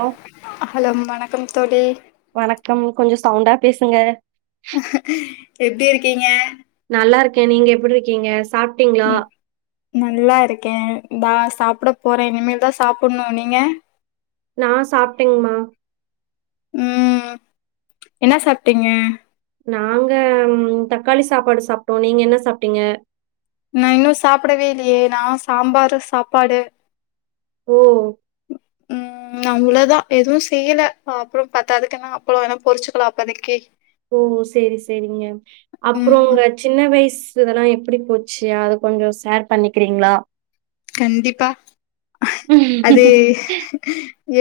Hello hello வணக் கம் தோழி வணக்கம் கொஞ்சம் சவுண்டா பேசுங்க எப்படி இருக்கீங்க கேன் நீங்க எப்படி இருக்கீங்க சாப்ட்டீங்களா? உம் நல்லா இருக்கேன் பாஸ் சாப்ட போறேன் இனிமேல் தான் சாப்டணும் நீங்க நான் சாப்பிட்டேங்கமா உம் என்ன சாப்பிட்டீங்க நாங்க தக்காளி சாப்பாடு சாப்பிட்டோம் நீங்க என்ன சாப்பிட்டீங்க நான் இன்னும் சாப்பிடவே இல்லையே நான் சாம்பாரு சாப்பாடு ஓ உஹம் ந அவ்ளதான் எதுவும் செய்யல அப்புறம் பத்தா அதுக்கு எனா அப்பளம் வேனா பொரிச்சுக்கலாம் அப்பதைக்கு ஓ சேரி சேரிங்க அப்புறம் ம் உங்க சின்ன வயசு இதெல்லாம் எப்படி போச்சு அத கொஞ்சம் ஷேர் பண்ணிக்கிறீங்களா கண்டிப்பா அதே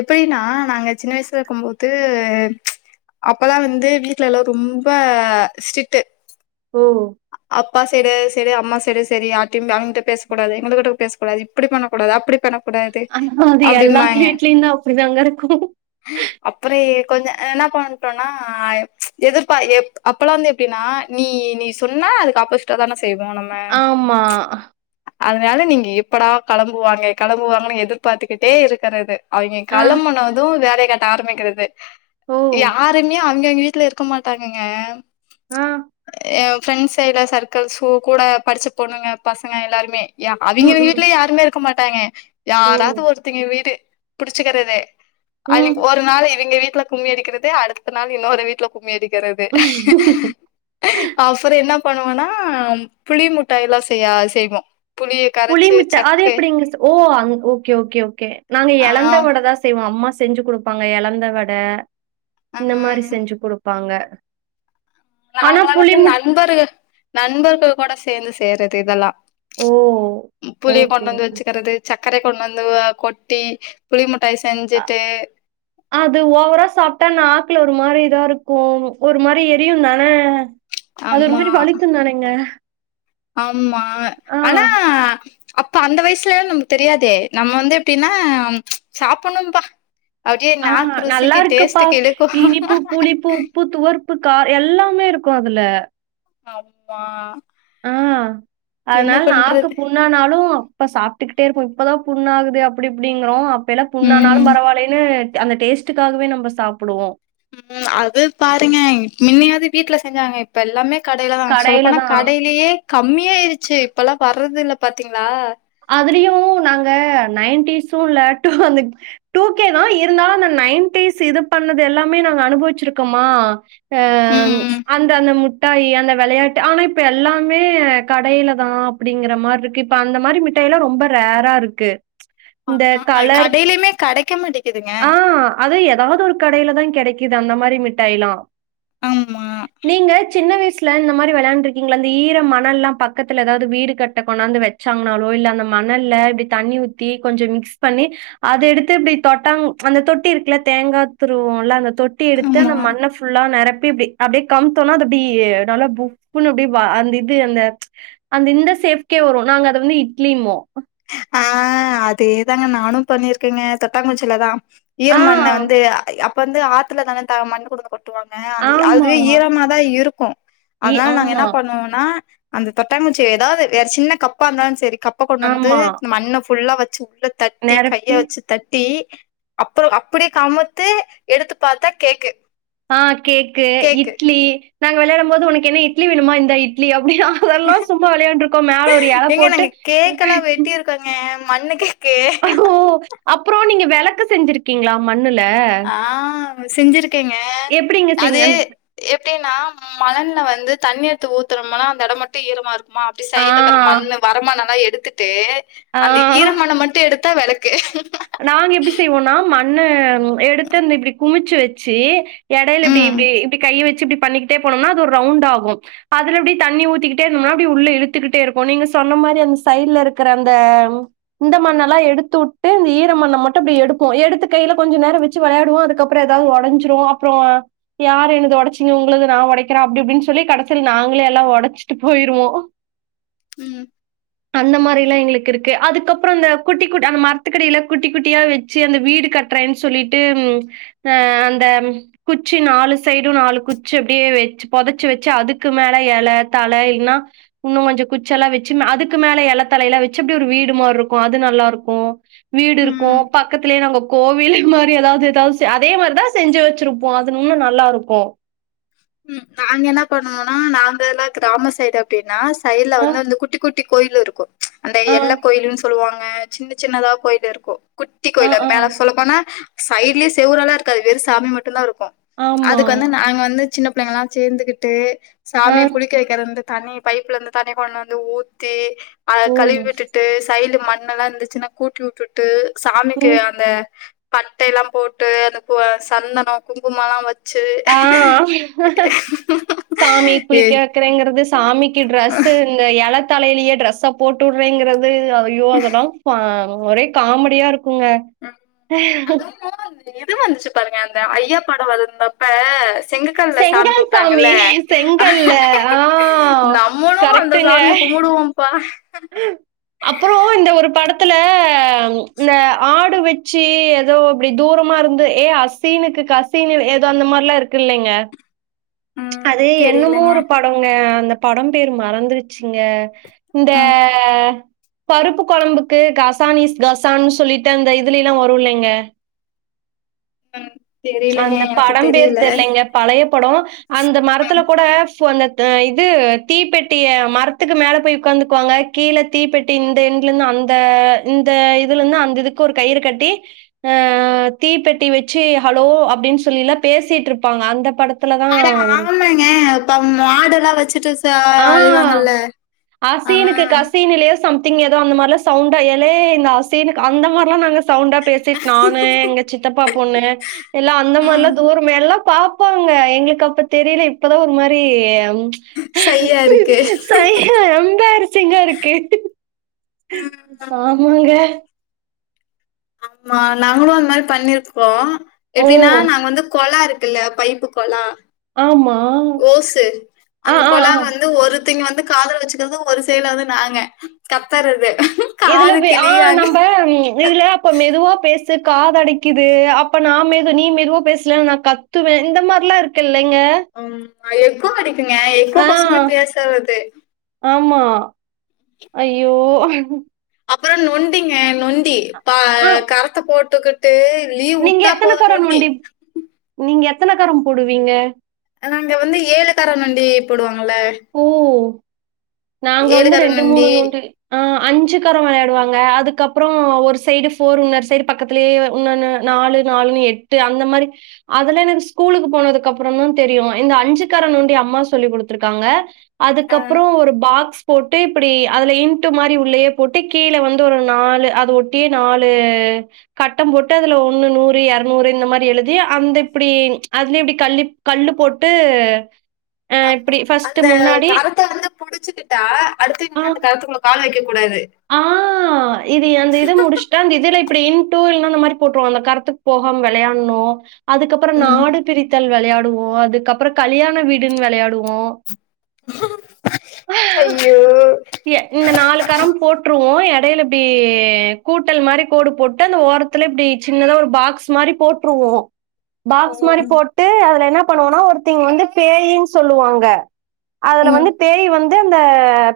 எப்படின்னா நாங்க சின்ன வயசுல இருக்கும்போது அப்பதான் வந்து வீட்டுல எல்லாம் ரொம்ப ஸ்ட்ரிக்ட் ஓ பா சைடு சடு அம்மா சைடு சரி யார்டயும் அவங் கிட்ட பேச கூடாது இவனுகிட்ட பேசக் கூடாது இப்படி பண்ணக் கூடாது அப்டி பண்ண ஆஹ அது எல்லாத்து வீட்லயும் தான் அப்படி தாங்க இருக்கும் கொஞ்சம் என்ன பண்ணிட்டோம்னா எதிர்ப அப்பல்லாம் வந்து எப்படின்னா நீ நீ சொன்னா அதுக்கு ஆப்போசிட்டா தான செ ஆமா அதனால நீங்க இப்படா கெளம்புவாங்க கெளம்புவாங்கன்னு எதிர்பாத்துக்கிட்டே இருக்கறது அவெங்க ஆ கெளம்புனதும் வேற எ கட்ட ஆரம்பிக்கிறது ஓ யாருமே அவங்கெ அவெங்க வீட் வீட்ல இருக்க மாட்டாங்கங்க ஆ ஏவ் ஃப்ரெண்ட்ஸ்சைடா சர்க்கிள்ஸு கூட படிச்சு பொண்ணுங்க பசங்க எல்லாருமே அவெங்க அவெங்க ம் ம் வீட்ல யாருமே இருக்க மாட்டங் ட்டாங்க ஓ யாராவது ஒருத்தெங்க வீடு புடிச்சுக்கிறதே அன்னைககி ம் ஒரு நாள் இவெங்க வீட் ல கும்மி அடிக்கிறது அடுத்த நாள் இன்னொரு வீட்ல கும்மி அடிக் க்கிறது என்ன பண்ணுவோன்னா புளி முட்டாயல்லா செய்ய ஆ செய்வோ புளிய கரைச்சு புளிமிட்டா அது சக்கு எப்டிங்க ஓ அந் ஓகே ஓகே ஓகே நாங்க ஆ எழந்தவடதா செய்வோ அம்மா செய் செஞ்சு குடுப்பாங்க எழந்த வட ஆ இந்த மாரி செஞ்சு குடுப்பாங்க ஆனா நாங்களா புளி வந்து மிட் நண்பர்கள் நண்பர்கள் கூட சேந்து செய்றது இதல்லா ஓ! புளிய ஓகே, கொண்டு வந்து ஓகே. வச்சுக்கறது சக் கரை கொண்டு வந்து கொட்டி புளி முட் அ அது ஓவரா சாப்ட்டா நாக்குல ஒட் ஒரு மாரி இதா இருக்கும் ஒரு மாரி எரியுந்தான அது ஒரு மாரி வலிக்கு தானங்க ஆம்மா ஆனா அப்ப அந்த வயசுல்ல நம்க்கு தெரியாதே நம்ம வந்து எப்டின்னா சாப்டணும்ப்பா ஆ நல்லா இருக்குப்பா இழுக்கு இனிப்பு புளிப்பு உப்பு துவர்ப்பு கா எல்லாமே இருக்கு அதுல அப்பா ஆ அதனால நாக்கு பண்றது புண்ணானாலு இப்ப சாப்ட்டுக்கிட்டே இருப்போ இப்பதா புண்ண ஆகுது அப்டி இப்டிங்குறோ இப்பலா புண்ணாானாலோ ம் பரவாயில்லைன்னு அந்த டேஸ்ட்டுக்காகவே நம்ம சாப்புடுவோ ம் அது பாருங்க மின்னயாது வீட்ல செஞ்சாங்க இப்ப எல்லாமே கடைல தா சொல்ல கடையில போனா தான். கடையே கம்மியாயிருச்சு இப்பெல்லா வர்றது இல் பாத்தீங்களா அதுலயு நாங்க நைன்டிஸும் இல்ல டு அந்த டூ கே தா இருந்தாலோ அந்த நைன்டிஸ் இது பண்ணது எல்லாமே நாங்க அனுபவிச்சிருக்கோமா எ ம் அந் அந்த முட் மிட்டாயி அந்த வெளையாட்டு ஆனா இப்ப எல்லாமே கடைல தா அப்டீங்குற மாரி இருக்கு இப்ப அந்த மாரி மிட் டல்லா ரொம்ப ரேரா இருக்கு ஆ இந்த கலர் கடையிலயுமே கெடைக்க மாட்டேக்குதுங்க ஆ அது ஏதாவது ஒரு கடைல தா கிடைக் இது அந்த மாரி மிட்டாய்லா ஆமா நீங்க சின்ன வயசு சுல இந்த மாரி வெளாண்டு இருக்கீங்களா அந்த ஈர மணல்லாம் பக்கத்துல ஏதாவது வீடு கட்ட கொண்டாந்து வெச்சாங்கன்னாலோ இல்ல இந்த மணல்ல இப்டி தண்ணி ஊத்தி கொஞ்சோ மிக்ஸ் பண்ணி அத எடுத்து இப்டி தொட்டா அந்த தொட்டி இருக்குல்ல தேங்காய் துருவோல அந்த தொட்டி எடுத்து ஆமா அந்த மண்ண ஃபுல்லா நெரப் ப்படி அப்பிடியே கமுத்தோனா அது அப்டி நல்லா புஃப்ஃபுன்னு அப்டியே வ அந்த இது அந்த ச்ச அந்த இந்த ஷேப்கே வரும் நாங்க அத வந்து இ ட்லின்மோ ஆ அதே தாங்க நானும் பண்ணிருக்கேங்க தொட்டாங்குச்சிலதா ஆ. ஈரமண்ண வந்து அய் அப் வந்து ஆத்துல தானே த மண் கொண்டந்து கொட் டுவாங்க அந்த ஆமா. அதுவே ஈரமாதா இருக்கோ இ அதனால நாங்க ஆமா, என்ன பண்ணுவோனா அந்த தொட்டாங்குச்சி ஏதாவது வேற சின்ன கப்பா இருந்தாலோ செரி கப்ப கொண்டந் ந்து ஆமா. மண்ணப் ஃபு ஃபுல்லா வெச்சு உள்ள தட்டி கைய நெரப்பி வெச்சு தட்டி அப்புறோ அப்பிடியே கமுத்து எடுத்து பார்த்தா கேக்கு ஆ கேக்கு கேக்கு இட்லி நாங்க வெளயாடம் போது உனக்கு என்ன இட்லி வேணுமா இந்தா இட்லி அதெல்லா சும்மா வெளையாண்டு இருக்கோ மேல ஒரு எல ஏங்க போட்டு மண்ணுக்கே ஓ அப்புறோ நீங்க வேற வெளக்கு செஞ்சிருக்கீங்களா ம ஆ செஞ்சிருக்கேங்க எப்படிங்க செஞ் அது அந் எப்டின்னா மணல் ல வந்து தண்ணி எத்து ஊத்துனம்னா அந்த எடம் மட்டும் ஈரமா இருக் குமா அப்டி ஆ, சைட்ல இருக்கற மண்ணு வரமண்ணல்லா எடுத் த்துட்டு அந்த ஆ. ஈரமண்ண மட்டும் எடுத் டுத்தா வெளக்கு நாங்க எப்பிடி செய்வோம்னா மண் ண்ணு எடுத்து அந்த இப்புடி குமிச்சு வச் ச்சி எடையில இப்டி ம் இப்டி இப்டி கைய வச் சி இப்டி பண்ணிக்கிட்டே போனோம்னா அது ஒரு ரவுண்டாகும் அதுல அப்டி தண்ணி ஊத்திக்கிட்டே இருந்ததோம்னா உள்ள இழுத்துகிட்டே இருக்கும் நீங்க சொன்ன மாரி அந்த சைடுல இருக்க அந்த இந்த மண்ணல்லாம் எடுத்து வுட்டு அந்த ஈ ரமண்ண மட்டும் அப்டி எடுப்போம் எடுத்து கையில கொஞ்சம் நேரம் வச்சு விளையாடுவம் அதுக்கப்பறம் ஏதாவது ஒடைஞ்சுடும் அப்பறம் யார் என்து ஒடைச்சிங்க உங்களது நா ஒடைக்கிறே அப்டி அப்டின்னு இப்டின்னு சொல்லி கடைசில நாங்களே எல்லாம் ஒடைச்சிட்டு போயிருவோம் ம் அந்த மாரிலாம் எங்களுக் இருக்கு அதுக்கப்பறம் இந்த குட்டி குட்டி அந்த மரத்துக்கடியில குட்டி குட்டியா வச்சு அந்த வீடு கட்டுறேன்னு சொல்லிட்டு அ அந்த குச்சி நாலு சைடும் நாலு குச்சி அப்டியே வச்சு புதைச்சு வச்சு அதுக்கு மேல இலை தலை இல்லைன்னா இன்னும் கொஞ்சம் குச்ச எல்லாம் வச்சு அதுக்கு மேல எலை தலைய எல்லாம் வச்சு அப்படி ஒரு வீடு மாரி இருக்கும் அது நல்லா இருக்கும் வீடு ம் இருக்கும் பக்கத்திலேயே நாங்க கோவில் மாரி ஏதாவது ஏதாவது அதே மாரிதா செஞ்சு வச்சிருப்போம் அது இன்னும் நல்லா இருக்கும் ம் நாங்க என்ன பண்ணனும்னா நாங்கெல்லாம் கிராம சைடு அப்டின்னா சையடுல ஆ, வந்து குட்டி குட்டி குட்டி கோயில் இருக்கும் அந்த ஆ, எல்ல கோயில்னு சொல்லுவாங் அ சின்ன சின்னதா போயிட்டு இருக்கும் குட்டி ஆ, கோயில் அது ஆ. மேல சொல்லபோனா சைட்லயே செவ்ராலாம் இருக்காது வெறும் சாமி மட்டும்தா இருக்கும் ஆமா. அதுக்கு வந்து நாங்க வந்து சின்ன பிள்ளைங்கலாம் சேந்துகிட்டு ஆ, சாமிய குளிக்கவைக்கறதுன்ட்டு தண்ணி பைப்புல இருந்து தண்ணி கொண்டு வந்து ஊத்தி அத ஓ! கழுவி விட்டுட்டு சைடுல மண்ணெல்லாம் இருந்துச்சுன்னா கூட்டி வுட்டுட்டு சாமிக்கு ம். அந்த பட்டைலாம் போட்டு அந்த சந்தனம் குங்குமம் எல்லாம் வச் சு ஆ. சாமி குளிக்க வைக்குறேங்கிறது சாமிக்கு ட்ரெஸ் இந்த செல தலையிலயே ட்ரஸ்ஸ போட்டுறேங்கிறது [unintelligible] அய்யோ அதெல்லா பா ஒரே காமெடியா இருக் அதுவு இது வந்துச்சு பாருங்க இந்த ஐயா படம் வந்தப்ப செங்கக்கல்ல சாமி செங்கல் கும்பிட்டாங்கல்ல செங்கல்ல ஆ நம்மளு அந்த சாமிய கும்பிடுவோம்ப்பா அப்புறோ இந்த ஒரு படத்துல இந்த ஆடு வச்சு ஏதோ அப்படி தூரமா இருந்து ஏ அசீனுக்கு கசீனு ஏதோ அந்த மாரிலா இருக்கு இல்லைங்க ம் அது என்னமோ தெரியலங்க ஒரு படங்க அந்த படம் பேர் மறந்துருச்சுங்க இந்த ம் பருப்பு கொழம்புக்கு கசானிஸ் கசான்னு சொல்லிட்டு அந்த இதுல எல்லா வருல்லைங்க ம் தெரியலங்க அந்த எனக்கு படம் பேர் தெரியல தெரிலங்க பழைய படம் அந்த மரத்துல கூட இப்போ அந்த இது தீப்பெட்டிய மரத்துக்கு மேல போய் உட்காந்துக்குவாங்க கீழ தீப்பெட்டி இந்த எண்ட்ல இருந்து அந்த இந்த இதுல இருந்து அந்த இதுக்கு ஒரு கயிறு கட்டி ஆ தீப்பெட்டி வச்சு ஹலோ அப்படின் சொல்லிலா பேசிட்ருப்பாங்க அந்த படத் அட ஆமங்க இப்ப மாடெல்லா வச்சுட்டு ச ஆ அழிவாங்கல்ல ஆ அசீனுக்கு கசீனுலயோ சம் திங் ஏதோ அந்த மாரிலா சவுண்டா எலே இந்த அசினுக்கு அந்த மாரிலா நாங்க சவுண்டா பேசிட்டு நானு எங்க சித்தப்பா பொண்ணு எல்லா அந்த மாரிலா ம் தூரம் எல்லா பாப்பாங்க எங்களுக்கு அப்ப தெரியல இப்பதா ஒரு மாரி சையா இருக்கு சையா எம்பேரிசிங்கா இருக்கு ம் ஆமாங்க ஆமா நாங்களு அந்த மாரி பண்ணிருக்கோ ஓ எப்டின்னா நாங்க வந்து கொழா இருக் குல்ல பைப்பு கொழா ஆமா ஓசு ஆ அந்த ஆ ஆ கொழா வந்து ஒரு தின் வந்து காதுல வச்சுக்கறது ஒரு சைட்ல வந்து நாங்க கத்தறது இதுல காது ஆ கிழியாங்க நம்ம இதுல அப்ப மெதுவா பேஸ் டு காத அடைக்குது அப்ப நா மெது நீ மெதுவா பேசலனா நா கத்துவே இந்த மாரிலா இருக்கு இல்லைங்க ஆ எக்கோ அடி கிங்க எக்கோ ஆ கொசரமே பேசறது ஆமா ஐயோ அப்புறோ நொண்டிங்க நொண் டி பா ஆ கறத்த போட் ட்டுக்குட்டு நீங்க எத்தன கார நொண்டி நீங்க எத்தனக்காரம் போடுவீங்க நாங்க வந்து ஏழுக்கார நொண்டி போடுவாங்க ம்ல ஓ! நாங்க வந்து ரெண்டு மூணு நொண்டி ஆஹ் அஞ்சு காரம் வெளையாடுவாங்க அதுக்கப்புறம் ஒரு சைடு ஃபோர் இன்னொரு சைடு பக்கத்துலயே இன்னன்னு நாலு நாலுன் எட்டு அந்த மாரி அதெலா எனக்கு ஸ்கூலுக்கு போனதுக்கு அப்புறம் தா தெரியு இந்த அஞ்சு கர நொண்டி அம்மா சொல்லி கொடுத்துருக் க்காங்க ஆ, அதுக்கப்புறம் ஒரு பாக்ஸ் போட்டு இப்படி அதுல இன்ட்டு மாரி உள்ளயே போட்டு கீழ வந்து ஒரு நாலு அது ஒட்டியே நாலு கட்டம் போட்டு அதுல ஒண்ணு நூறு எர்நூறு இந்த மாரி எழுதி அந்த இப்டி அதுலே இப்டி கல்லி கல்லு போட்டு அ ஆம் இப்டி அந்த ஃபர்ஸ்ட்டு முன்னாடி கரத்த வந்து புடுச்சுகிட்டா அடுத்து ஆ இனிமே அந்த கரத்துக்குல்ல கால் வக்க ஆ இது எந்த இது முடுச்ட்டா அந்த இதுல இப்டி இன்டூ அந்த மாரி போட்ருவோ அந்த கரத்துக் போகாம வெளையான்ணு அதுக்கப்றோ ம் நாடு பிரித்தல் வெளையாட் டுவோ அதுக்கப்றோ கல்யாண வீடுன் வெளையாடுவோ அய்யோ வோ எடைல இப்டி கூட்டல் மாரி கோடு போட்டு அந்த ஓரத்துல இப்டி சின்னதா ஒரு பாக்ஸ் மாரி போட்ருவோ பாக்ஸ் மாரி ம் போட்டு அதுல என்ன பண்ணோனா ஒருத்திங் வந்து பேயின் சொல்லுவாங்க அதுல ம் வந்து பேய் வந் து அந்த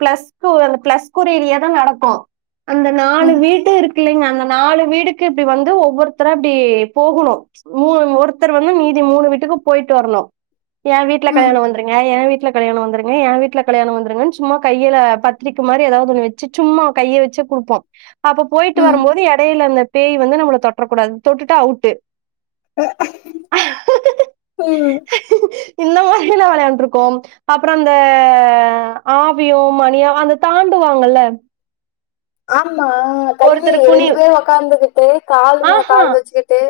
ப்ளஸ் கு அந்த ப்ளஸ் குறிலியே தா நடக்கு அந்த நாலு ம் வீட்டுருக் டுலிங்க அந்த நாலு வீடுக்கு இப்டி வந்து ஒவ்வொருத்தரா இப்டி போகணு மூ ஒருத்தர் வந்து மீதி மூணு வீட்டுக்கு போயிட்டு வர்ணு ஏ வீட்ல ம் கல்யாணொ வந்துருங்க ஏ வீட் ட்ல கல்யாணொ வந்துருங்க ஏ வீட்ல கல்யாணொ வந்துருங்கன் சும்மா கையில பத்ரிக்க மாரி எதாவது ஒன்னு வச் சு சும்மா கைய வச்சு குடுப்போ அப்ப போயிட்டு ம் வரும்போது ம் எடையில அந்த பேய் வந்து நம்மள தொட்ரக்கூடாது தொட்டுட்டா அவுட்டு் உம் இந்த மாரில்லா வெளயாண்ட்ருக்கோம் அப்ற அந்த ஆவியு மணியு அந்த தாண்டுவாங்கல்ல ஆம் மா தள்ளி ஒருத்தர் குனி ரெண்டு பேரு ஒக்காந்துக்கிட்டு கால் மேல கால் வச்சுகிட்டு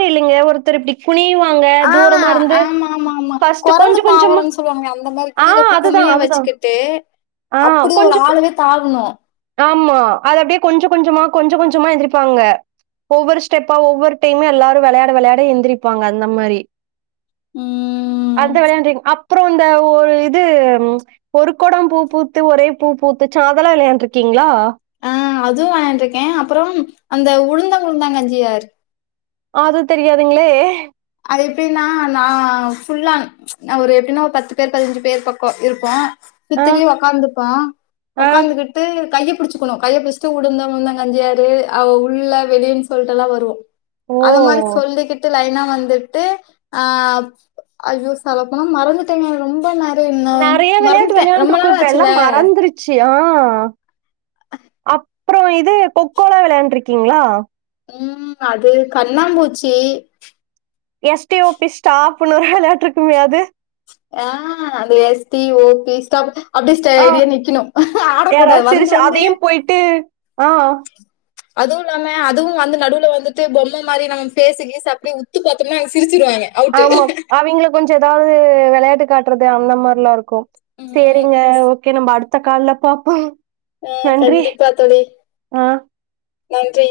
ரி இல்லெங்க ஒருத்தர் இப்டி குனிவாங்க ஆ தூரமா இருந்து ஆமாமாமா ஃபர்ஸ்ட் கொஞ்ச கொரங்கு கொஞ்சமா தாவுறன் சொல்லுவாங்லெ அந்த மாரி ஆ கீழ அதுதா குமிய அதுதா வச்சுகிட்டு ஆ அப்புடி ஒரு கொஞ்ச ஆளுவெ தாவுணு ஆமா அது அப்டியே கொஞ்ச கொஞ்சமா கொஞ்ச கொஞ்சமா எந்திரிப்பாங்க ஒவ்வொரு ஸ்டெப்பா ஒவ்வொரு டைம் எல்லாரு வெளையாட வெளையாட எந்திரிப்பாங்க அந்த மாரி ம் அந்த வெளையான்ரிங் அப் புறோ இந்த ஒரு இது ஒரு கொடம் பூ பூத்து ஒரே பூ பூத்துச்சா அதலா வெளயாண்ருக்கீங்ளா ம் அதுவு வெளயான்ட்ருக்கே அப்பறம் அந்த உளுந்தங் உளுந்தங்கஞ்சியார் அது தெரியாதுங்ளே அது எப்டின்னா நா ஃபுல்லான் ந ஒரு எப்டின்னா ஒரு பத்து பேர் பதினஞ்சு பேர் பக்கொ இருப்போ ஆ சுத்திலு ஒக்காந்துப்பா ஆ ஒக்காந்துகிட்டு கைய புடிச்சுக்கணு கைய புடிச்சிட்டு உளுந்த உளுந்த கஞ்சு ஆரு அவ உள்ள வெளியின் சொல்ட்டெல்லா வருவோ ஓ! அந்த மாரி சொல்லிகிட்டு லைனா வந் துட்டு அ ஐயோ சொல்லபோனா மரந்துட்டேங்க ரொம்ப நெ நறைய விளையாட்டு விளையாண்டுருக்கோ இப்ப எல்லா மறந்துருச்சு ஆ அப் அப்றோ இது கொக்கோலா விளையாண்டுருக்கீங்ளா ம் அது கண்ணாம்பூச்சி எஸ்டே ஓபிஸ் ஸ்டாப்புனு ஒரு விளையாட்ருக்குமே அது ஆ அந்த S T O P stop அப்டி ஆ ஸ்டேடியா நிக்கணு ஆடக்கூடாது யாராவது வந்து சிரிச்சு வந்து அதையும் போயிட்டு ஆ அதூல்லாம அதுவு வந்து நடுவுல வந்துட்டு பொம்ம மாரி நம்ம ஃபேசு கீஸு அப்டே உத்து பாத்தம்னா அங்க சிரிச் ஆமா அவிங்களு கொஞ்செதா து வெளையாட்டு காட்றது அந்த மார்ல்லா இருக்கு ம் சேரிங்க ஓகே நம்ம அடு த்த கால்ல பாப்போ ம் நன்றி கண்டிப்பா தோழி ஆ நன்றி